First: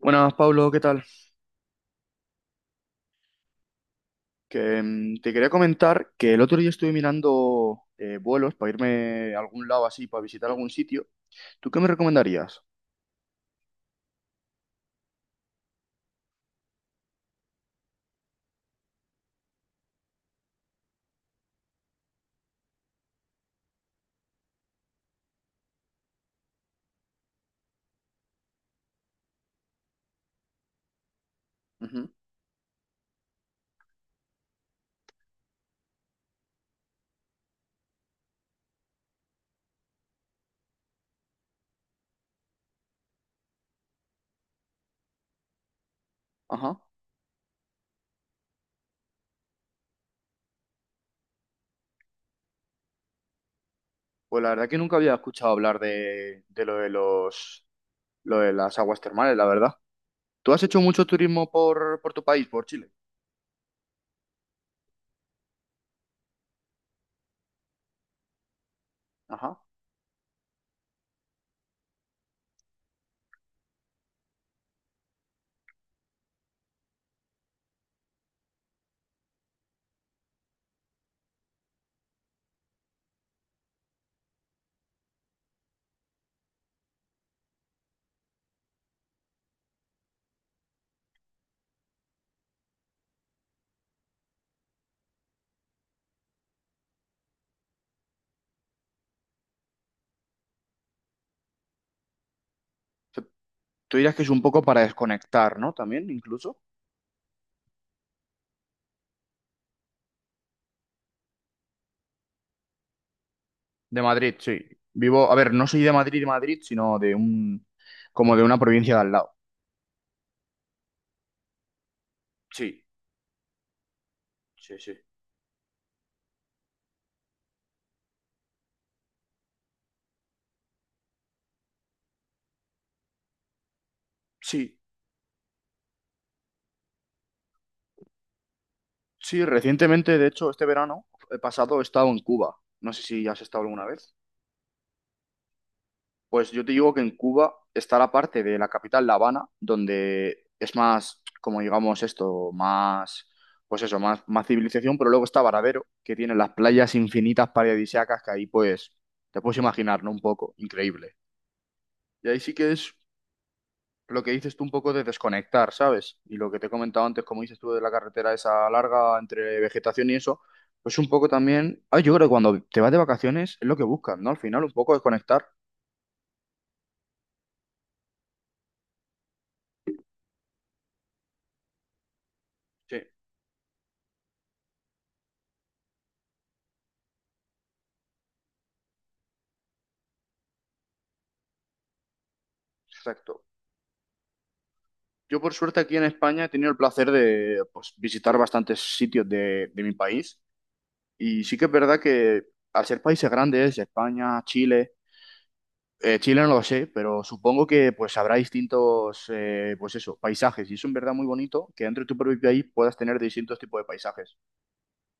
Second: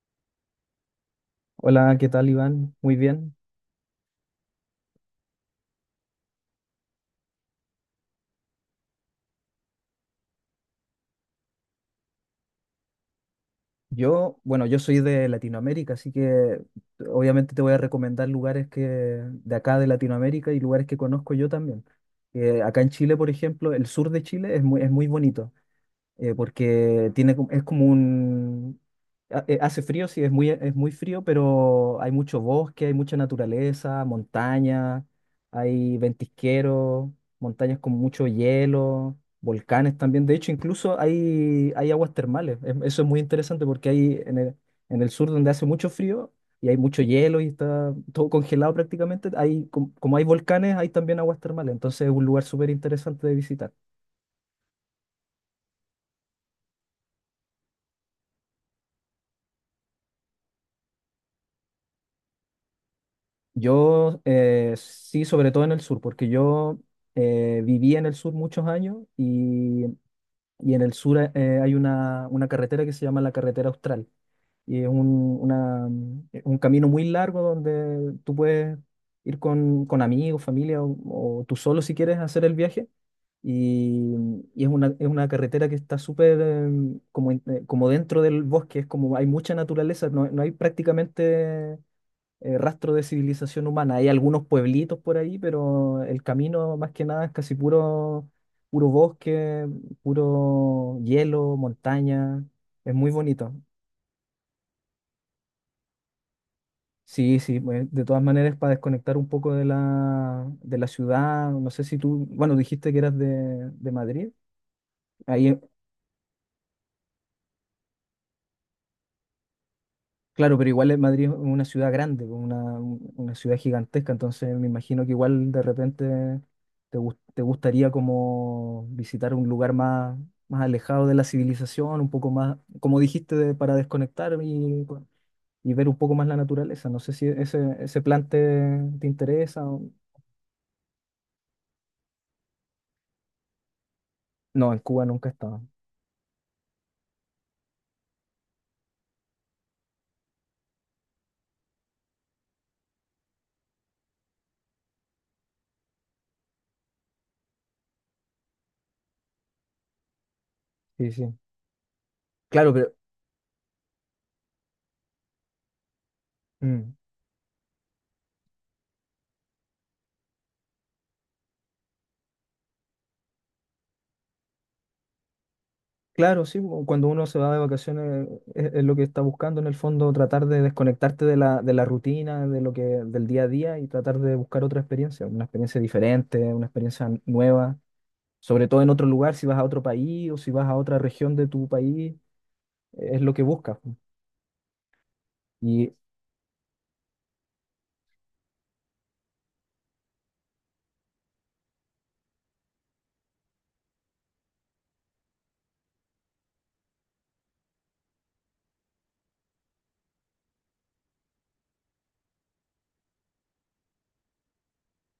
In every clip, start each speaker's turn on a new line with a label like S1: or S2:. S1: Buenas, Pablo, ¿qué tal?
S2: Hola, ¿qué tal, Iván? Muy bien.
S1: Te quería comentar que el otro día estuve mirando vuelos para irme a algún lado así, para visitar algún sitio. ¿Tú qué me recomendarías?
S2: Yo, bueno, yo soy de Latinoamérica, así que obviamente te voy a recomendar lugares que de acá de Latinoamérica y lugares que conozco yo también. Acá en Chile, por ejemplo, el sur de Chile es muy bonito. Porque tiene, es como un... Hace frío, sí, es muy frío, pero
S1: Ujú.
S2: hay mucho bosque, hay mucha naturaleza, montaña, hay ventisqueros, montañas con mucho hielo, volcanes también. De hecho, incluso hay aguas termales. Eso es muy interesante porque hay en el sur donde hace mucho frío y hay
S1: Ajá.
S2: mucho hielo y está todo congelado prácticamente, hay, como hay volcanes, hay también aguas termales. Entonces es un lugar súper interesante de visitar.
S1: Pues la verdad que nunca había escuchado hablar de lo de lo de las aguas termales, la verdad. ¿Tú has hecho mucho turismo por tu país, por Chile?
S2: Yo sí, sobre todo en el sur, porque yo viví en el sur muchos años,
S1: Ajá. O
S2: y en el sur, hay una carretera que se llama la Carretera Austral. Y es un camino muy largo donde tú puedes ir con amigos, familia o tú solo si quieres hacer el viaje. Y, y es una carretera que está súper como, como dentro del bosque, es como hay mucha naturaleza, no hay prácticamente rastro de civilización humana. Hay algunos pueblitos por ahí, pero el camino más que nada es casi puro, puro bosque, puro hielo, montaña. Es muy
S1: sea,
S2: bonito.
S1: tú dirás que es un poco para desconectar, ¿no? También, incluso.
S2: Sí, sí, pues, de todas maneras para desconectar un poco de de la ciudad. No sé si tú, bueno, dijiste que eras de
S1: De
S2: Madrid.
S1: Madrid, sí. Vivo, a ver,
S2: Ahí
S1: no soy de Madrid, Madrid, sino de un, como de una provincia de al lado.
S2: claro, pero Madrid es una ciudad grande, pues,
S1: Sí,
S2: una ciudad gigantesca, entonces me
S1: sí, sí.
S2: imagino que igual de repente te gustaría como visitar un lugar más, más alejado de la civilización, un poco más, como dijiste, para desconectar
S1: Sí,
S2: y ver un poco más la naturaleza. No sé si ese plan te
S1: sí,
S2: interesa.
S1: recientemente, de hecho, este verano pasado he estado en Cuba. No sé si has estado alguna vez.
S2: No, en Cuba nunca he estado.
S1: Pues yo te digo que en Cuba está la parte de la capital, La Habana, donde es más, como digamos esto, más, pues eso, más, más civilización, pero luego está Varadero, que tiene las playas infinitas paradisíacas que ahí pues te puedes imaginar, ¿no? Un poco,
S2: Sí,
S1: increíble.
S2: sí.
S1: Y ahí sí que
S2: Claro,
S1: es
S2: pero...
S1: lo que dices tú un poco de desconectar, ¿sabes? Y lo que te he
S2: mm.
S1: comentado antes, como dices tú, de la carretera esa larga entre vegetación y eso, pues un poco también, ah, yo creo que cuando te vas de vacaciones es lo que buscas, ¿no? Al final, un poco desconectar.
S2: Claro, sí, o cuando uno se va de vacaciones es lo que está buscando en el fondo, tratar de desconectarte de de la rutina,
S1: Sí,
S2: del día a día y tratar de buscar otra experiencia, una experiencia diferente, una experiencia nueva, sobre todo en otro lugar, si vas a otro país o si vas a otra región de tu país, es lo que
S1: exacto.
S2: buscas po.
S1: Yo por suerte
S2: Y
S1: aquí en España he tenido el placer de pues, visitar bastantes sitios de mi país y sí que es verdad que al ser países grandes, España, Chile. Chile no lo sé, pero supongo que pues habrá distintos, pues eso, paisajes. Y es en verdad muy bonito que dentro de tu propio país puedas tener distintos tipos de paisajes.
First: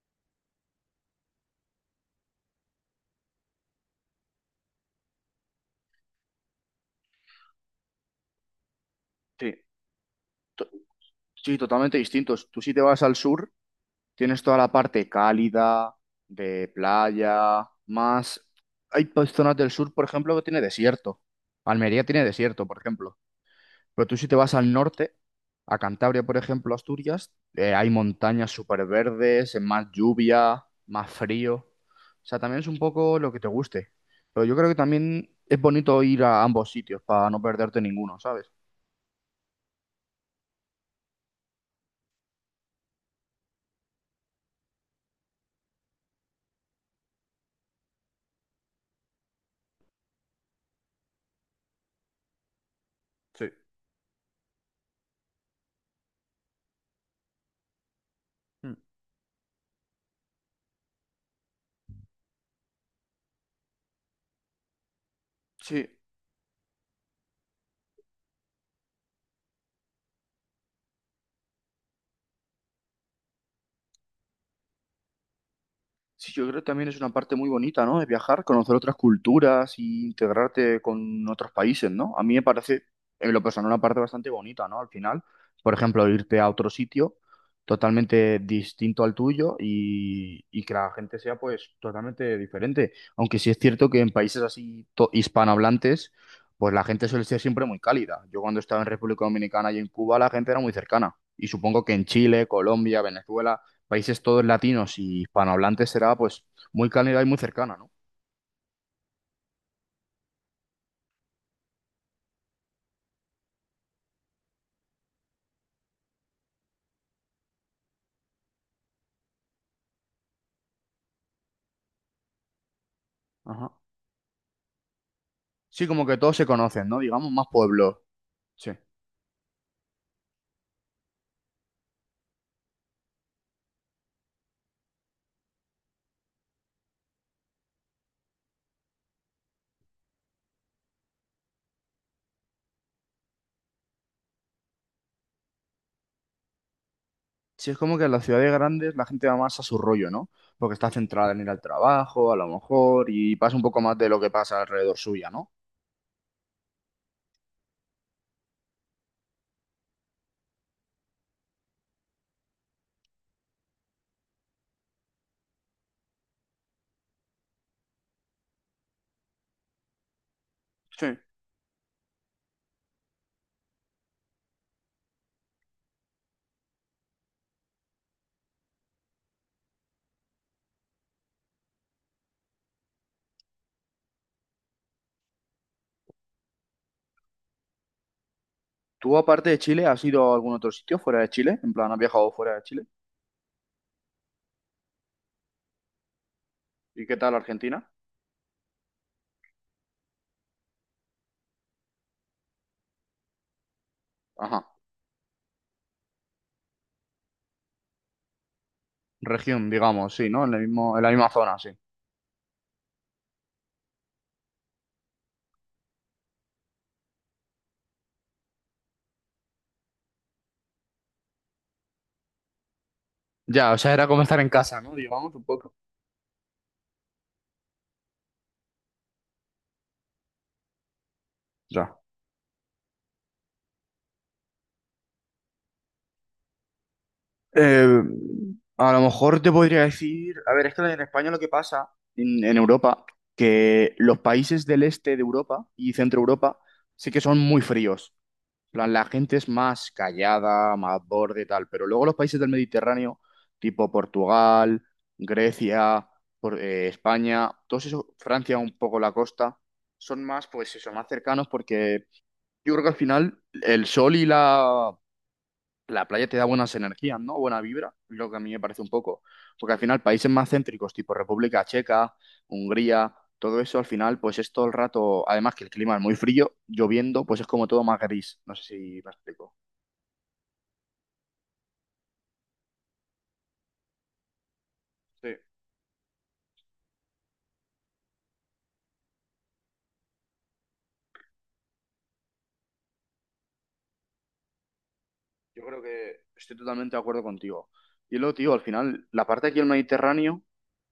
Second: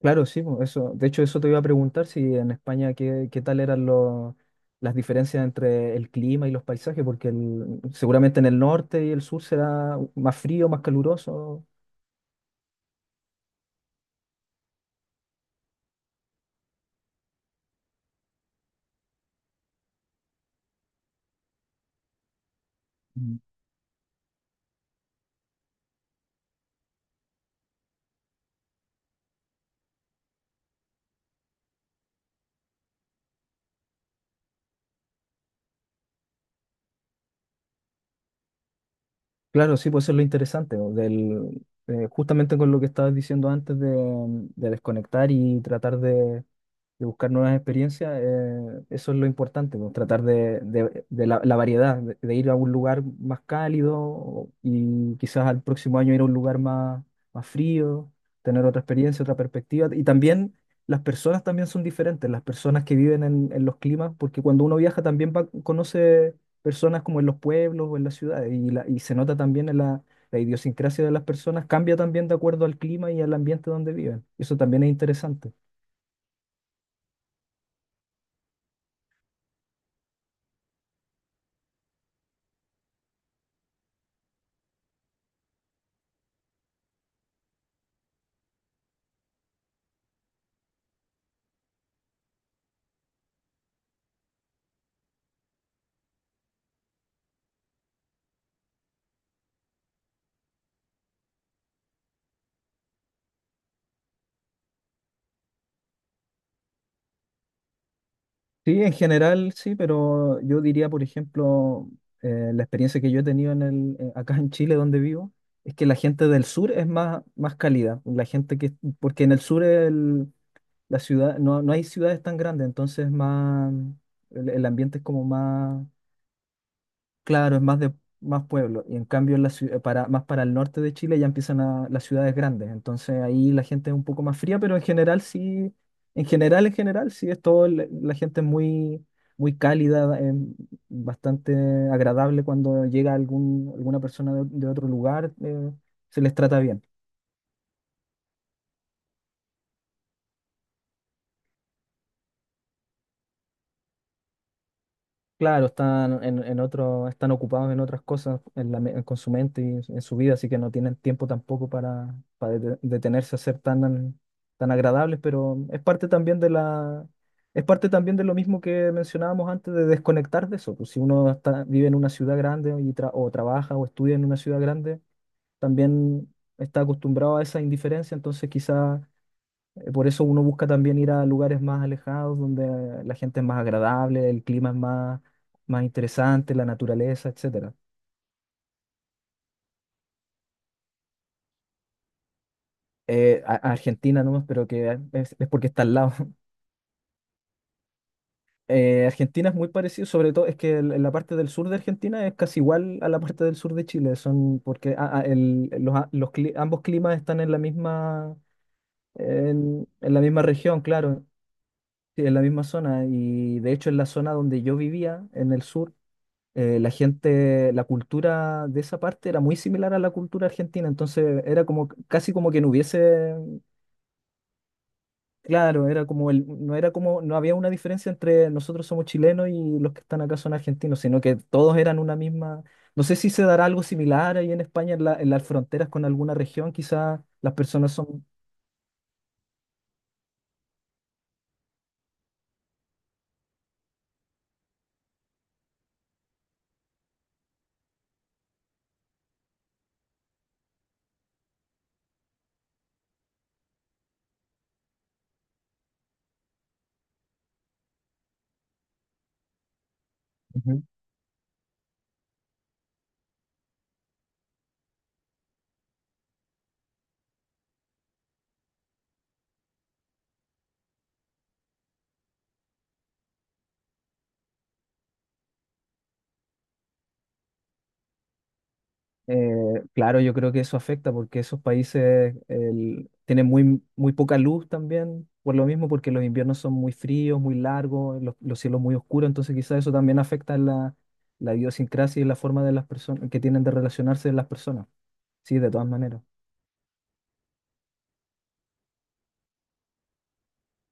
S2: claro, sí, po, eso, de hecho eso te iba a preguntar si en España qué tal eran los, las diferencias entre el clima y los paisajes, porque seguramente en el norte y el sur
S1: Sí,
S2: será más
S1: to-
S2: frío, más
S1: sí,
S2: caluroso.
S1: totalmente distintos. Tú si te vas al sur, tienes toda la parte cálida, de playa, más... Hay pues, zonas del sur, por ejemplo, que tiene desierto. Almería tiene desierto, por ejemplo. Pero tú si te vas al norte, a Cantabria, por ejemplo, Asturias, hay montañas súper verdes, más lluvia, más frío. O sea, también es un poco lo que te guste. Pero yo creo que también es bonito ir a ambos sitios para no perderte ninguno, ¿sabes?
S2: Claro, sí, pues eso es lo interesante, ¿no? Justamente con lo que estabas diciendo antes de desconectar y tratar de buscar nuevas experiencias, eso es lo importante, ¿no? Tratar de la variedad, de ir a un lugar más
S1: Sí.
S2: cálido y quizás al próximo año ir a un lugar más, más frío, tener
S1: Mm.
S2: otra experiencia, otra perspectiva. Y también las personas también son diferentes, las personas que viven en los climas, porque cuando uno viaja también
S1: Sí.
S2: conoce personas como en los pueblos o en las ciudades. Y, y se nota también en la idiosincrasia de las personas, cambia también de acuerdo al clima y al ambiente donde viven. Eso también es interesante.
S1: Sí, yo creo que también es una parte muy bonita, ¿no? De viajar, conocer otras culturas y integrarte con otros países, ¿no? A mí me parece, en lo personal, una parte bastante bonita, ¿no? Al final, por ejemplo, irte a otro sitio totalmente distinto al tuyo y que la gente sea, pues, totalmente diferente. Aunque sí es cierto que en países así hispanohablantes, pues la gente suele ser siempre muy cálida. Yo cuando estaba en República Dominicana y en Cuba, la gente era muy cercana. Y supongo que en Chile, Colombia, Venezuela, países todos latinos y hispanohablantes, será pues muy cálida y muy cercana, ¿no?
S2: Sí, en general sí, pero yo diría, por ejemplo, la experiencia que yo he tenido en acá en Chile, donde vivo, es que la gente del sur es más, más cálida. La gente que, porque en el sur la ciudad, no hay ciudades tan grandes, entonces es
S1: Ajá.
S2: más, el ambiente es como más
S1: Sí, como que todos se conocen, ¿no? Digamos, más
S2: claro, es más de
S1: pueblos.
S2: más
S1: Sí.
S2: pueblo. Y en cambio, en la para, más para el norte de Chile ya empiezan las ciudades grandes. Entonces ahí la gente es un poco más fría, pero en general, sí es todo, la gente es muy, muy cálida, bastante agradable cuando llega alguna persona de otro lugar, se les trata bien.
S1: Sí, es como que en las ciudades grandes la gente va más a su rollo, ¿no? Porque está centrada en ir al trabajo, a lo mejor, y pasa un poco más de lo que pasa alrededor suya, ¿no?
S2: Claro, están en otro, están ocupados en otras cosas en la con su mente y en su vida, así que no tienen tiempo tampoco para, para detenerse a ser tan, tan agradables, pero es parte también de es parte también de lo mismo que mencionábamos antes de desconectar de eso. Pues si
S1: Sí.
S2: uno está, vive en una ciudad grande y o trabaja o estudia en una ciudad grande, también está acostumbrado a esa indiferencia, entonces quizás por eso uno busca también ir a lugares más alejados, donde la gente es más agradable, el clima es más, más interesante, la naturaleza, etcétera.
S1: ¿Tú, aparte de Chile, has ido a algún otro sitio fuera de Chile? En plan, ¿has viajado fuera de Chile?
S2: A Argentina nomás, pero que es porque está al lado.
S1: ¿Y qué tal Argentina?
S2: Argentina es muy parecido, sobre todo es que en la parte del sur de Argentina es casi igual a la parte del sur de Chile, son
S1: Ajá.
S2: porque los, ambos climas están en la misma,
S1: Región,
S2: en
S1: digamos,
S2: la
S1: sí,
S2: misma
S1: ¿no? En el
S2: región,
S1: mismo, en la
S2: claro,
S1: misma zona, sí.
S2: sí, en la misma zona. Y de hecho en la zona donde yo vivía, en el sur, la gente, la cultura de esa parte era muy similar a la cultura argentina, entonces era como casi como que no hubiese,
S1: Ya, o sea, era como estar en casa, ¿no? Digamos, un poco.
S2: claro, era como no era como, no había una diferencia entre nosotros somos chilenos y los que están acá son argentinos, sino que todos
S1: Ya.
S2: eran una misma. No sé si se dará algo similar ahí en España, en en las fronteras con alguna región, quizás las personas
S1: Eh,
S2: son.
S1: a lo mejor te podría decir, a ver, es que en España lo que pasa, en Europa, que los países del este de Europa y centro Europa sí que son muy fríos. En plan, la gente es más callada, más borde, tal, pero luego los países del Mediterráneo, tipo Portugal, Grecia, España, todos esos, Francia un poco la costa, son más, pues
S2: Ujú.
S1: eso, más cercanos porque yo creo que al final el sol y la la playa te da buenas energías, ¿no? Buena vibra, lo que a mí me parece un poco. Porque al final países más céntricos, tipo República Checa, Hungría, todo eso al final pues es todo el rato, además que el clima es muy frío, lloviendo, pues es como todo más gris. No sé si me explico.
S2: Claro, yo creo que eso afecta porque esos países tienen muy, muy poca luz
S1: Sí,
S2: también, por lo mismo, porque los inviernos son muy fríos, muy largos, los cielos muy oscuros, entonces quizás eso también afecta la idiosincrasia y la forma de las personas que tienen de relacionarse las personas. Sí,
S1: yo
S2: de
S1: creo
S2: todas maneras.
S1: que estoy totalmente de acuerdo contigo. Y luego, tío, al final la parte aquí del Mediterráneo,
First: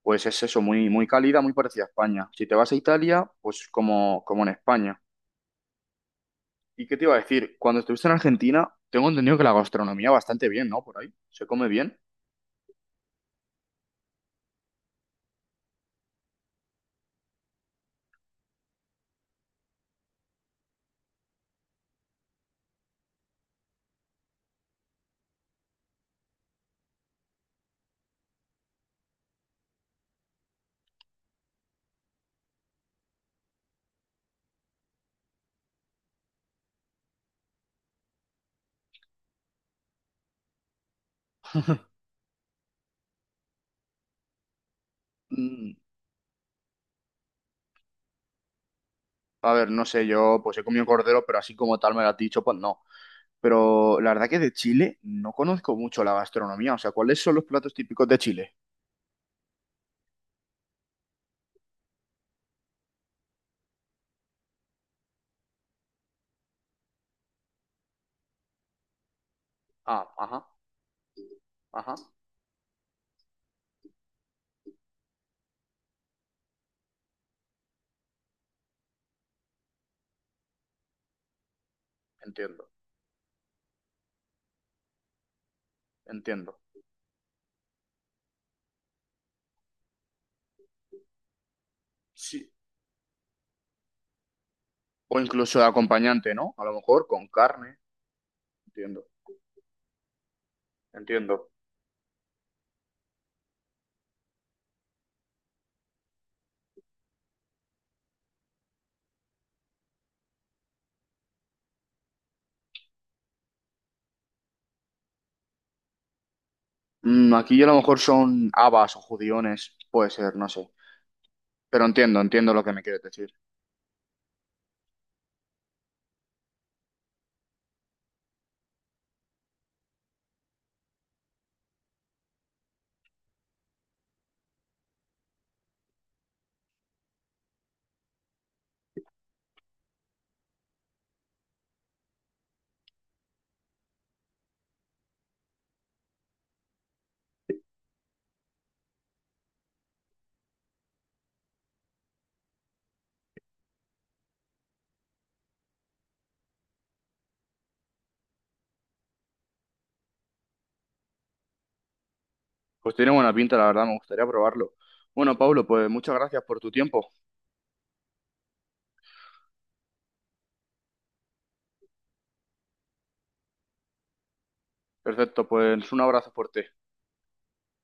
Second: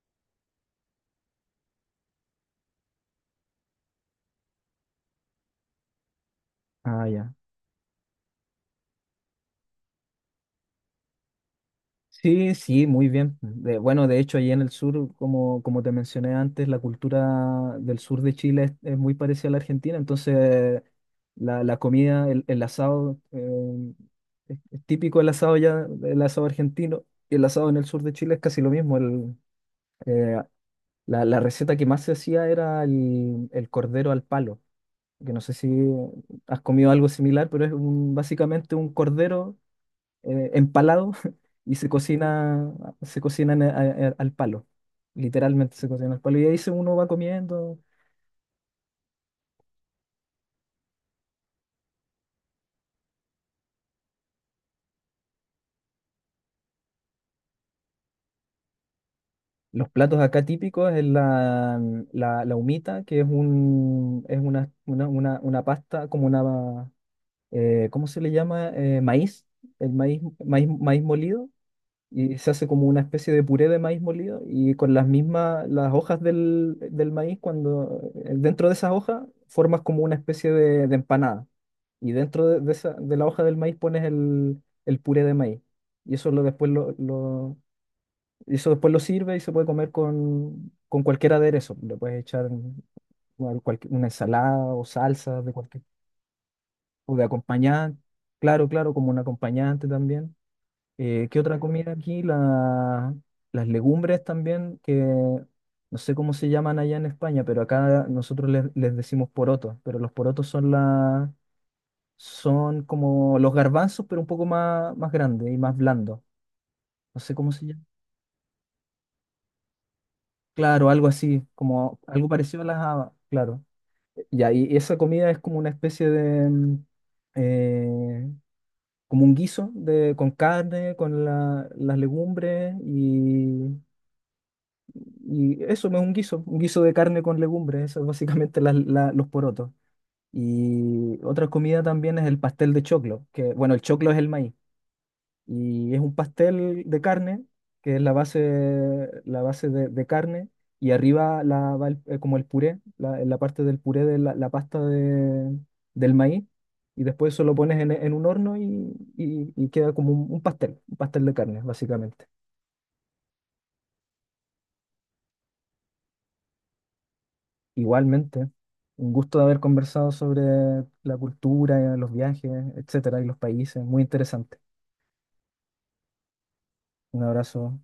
S1: pues es eso, muy, muy cálida, muy parecida a España. Si te vas a Italia, pues como, como en España. ¿Y qué te
S2: Ah,
S1: iba a
S2: ya.
S1: decir? Cuando estuviste en Argentina, tengo entendido que la gastronomía bastante bien, ¿no? Por ahí. ¿Se come bien?
S2: Sí, sí, muy bien. Bueno, de hecho, allí en el sur, como, como te mencioné antes, la cultura del sur de Chile es muy parecida a la argentina, entonces la comida, el asado, es típico el asado ya, el asado argentino, y el asado en el sur de Chile es casi lo mismo. El, eh, la receta que más se hacía era el cordero al palo, que no sé si has comido algo similar, pero es básicamente un cordero empalado y se cocina, se cocinan a- al palo.
S1: Mm,
S2: Literalmente se cocina al palo. Y ahí se uno va comiendo.
S1: a ver, no sé, yo pues he comido cordero, pero así como tal me lo has dicho, pues no. Pero la verdad que de Chile no conozco mucho la gastronomía. O sea, ¿cuáles son los platos típicos de Chile?
S2: Los platos acá típicos es la humita, que es un, es una pasta, como una, ¿cómo se le llama? Maíz,
S1: Ah, ajá,
S2: maíz molido.
S1: ajá.
S2: Y se hace como una especie de puré de maíz molido y con las mismas, las hojas del maíz, cuando dentro de esas hojas formas como una especie de empanada y dentro
S1: Entiendo,
S2: de esa, de la hoja del maíz pones el puré de maíz. Y eso lo,
S1: entiendo.
S2: y eso después lo sirve y se puede comer con cualquier aderezo. Le puedes echar
S1: Sí.
S2: cualquier, una ensalada o
S1: O
S2: salsa de
S1: incluso de
S2: cualquier,
S1: acompañante, ¿no? A lo mejor
S2: o de
S1: con carne.
S2: acompañante. Claro, claro,
S1: Entiendo,
S2: como un acompañante también. ¿Qué
S1: entiendo.
S2: otra comida aquí? Las legumbres también, que no sé cómo se llaman allá en España, pero acá nosotros les decimos porotos, pero los porotos son la son como los garbanzos, pero un poco más, más grandes y más blandos. No
S1: Mm,
S2: sé cómo
S1: aquí a
S2: se
S1: lo
S2: llama.
S1: mejor son habas o judiones. Puede ser, no sé.
S2: Claro, algo así,
S1: Pero
S2: como
S1: entiendo,
S2: algo
S1: entiendo
S2: parecido
S1: lo
S2: a
S1: que
S2: las
S1: me quieres
S2: habas,
S1: decir.
S2: claro. Ya, y esa comida es como una especie de, eh, como un guiso de, con carne, con las legumbres y eso no es un guiso de carne con legumbres, eso es básicamente los porotos. Y otra comida también es el pastel de choclo, que bueno, el choclo es el maíz. Y es un pastel de carne, que es la base de carne, y arriba la, como el puré, la, en la parte del puré de la pasta del maíz, y después eso lo pones en un horno y, y queda como un pastel de carne, básicamente.
S1: Pues tiene buena pinta, la verdad, me gustaría probarlo. Bueno, Pablo, pues muchas gracias por tu tiempo.
S2: Igualmente, un gusto de haber conversado sobre la cultura, los viajes, etcétera, y los países, muy interesante.
S1: Perfecto, pues un abrazo fuerte.
S2: Un abrazo.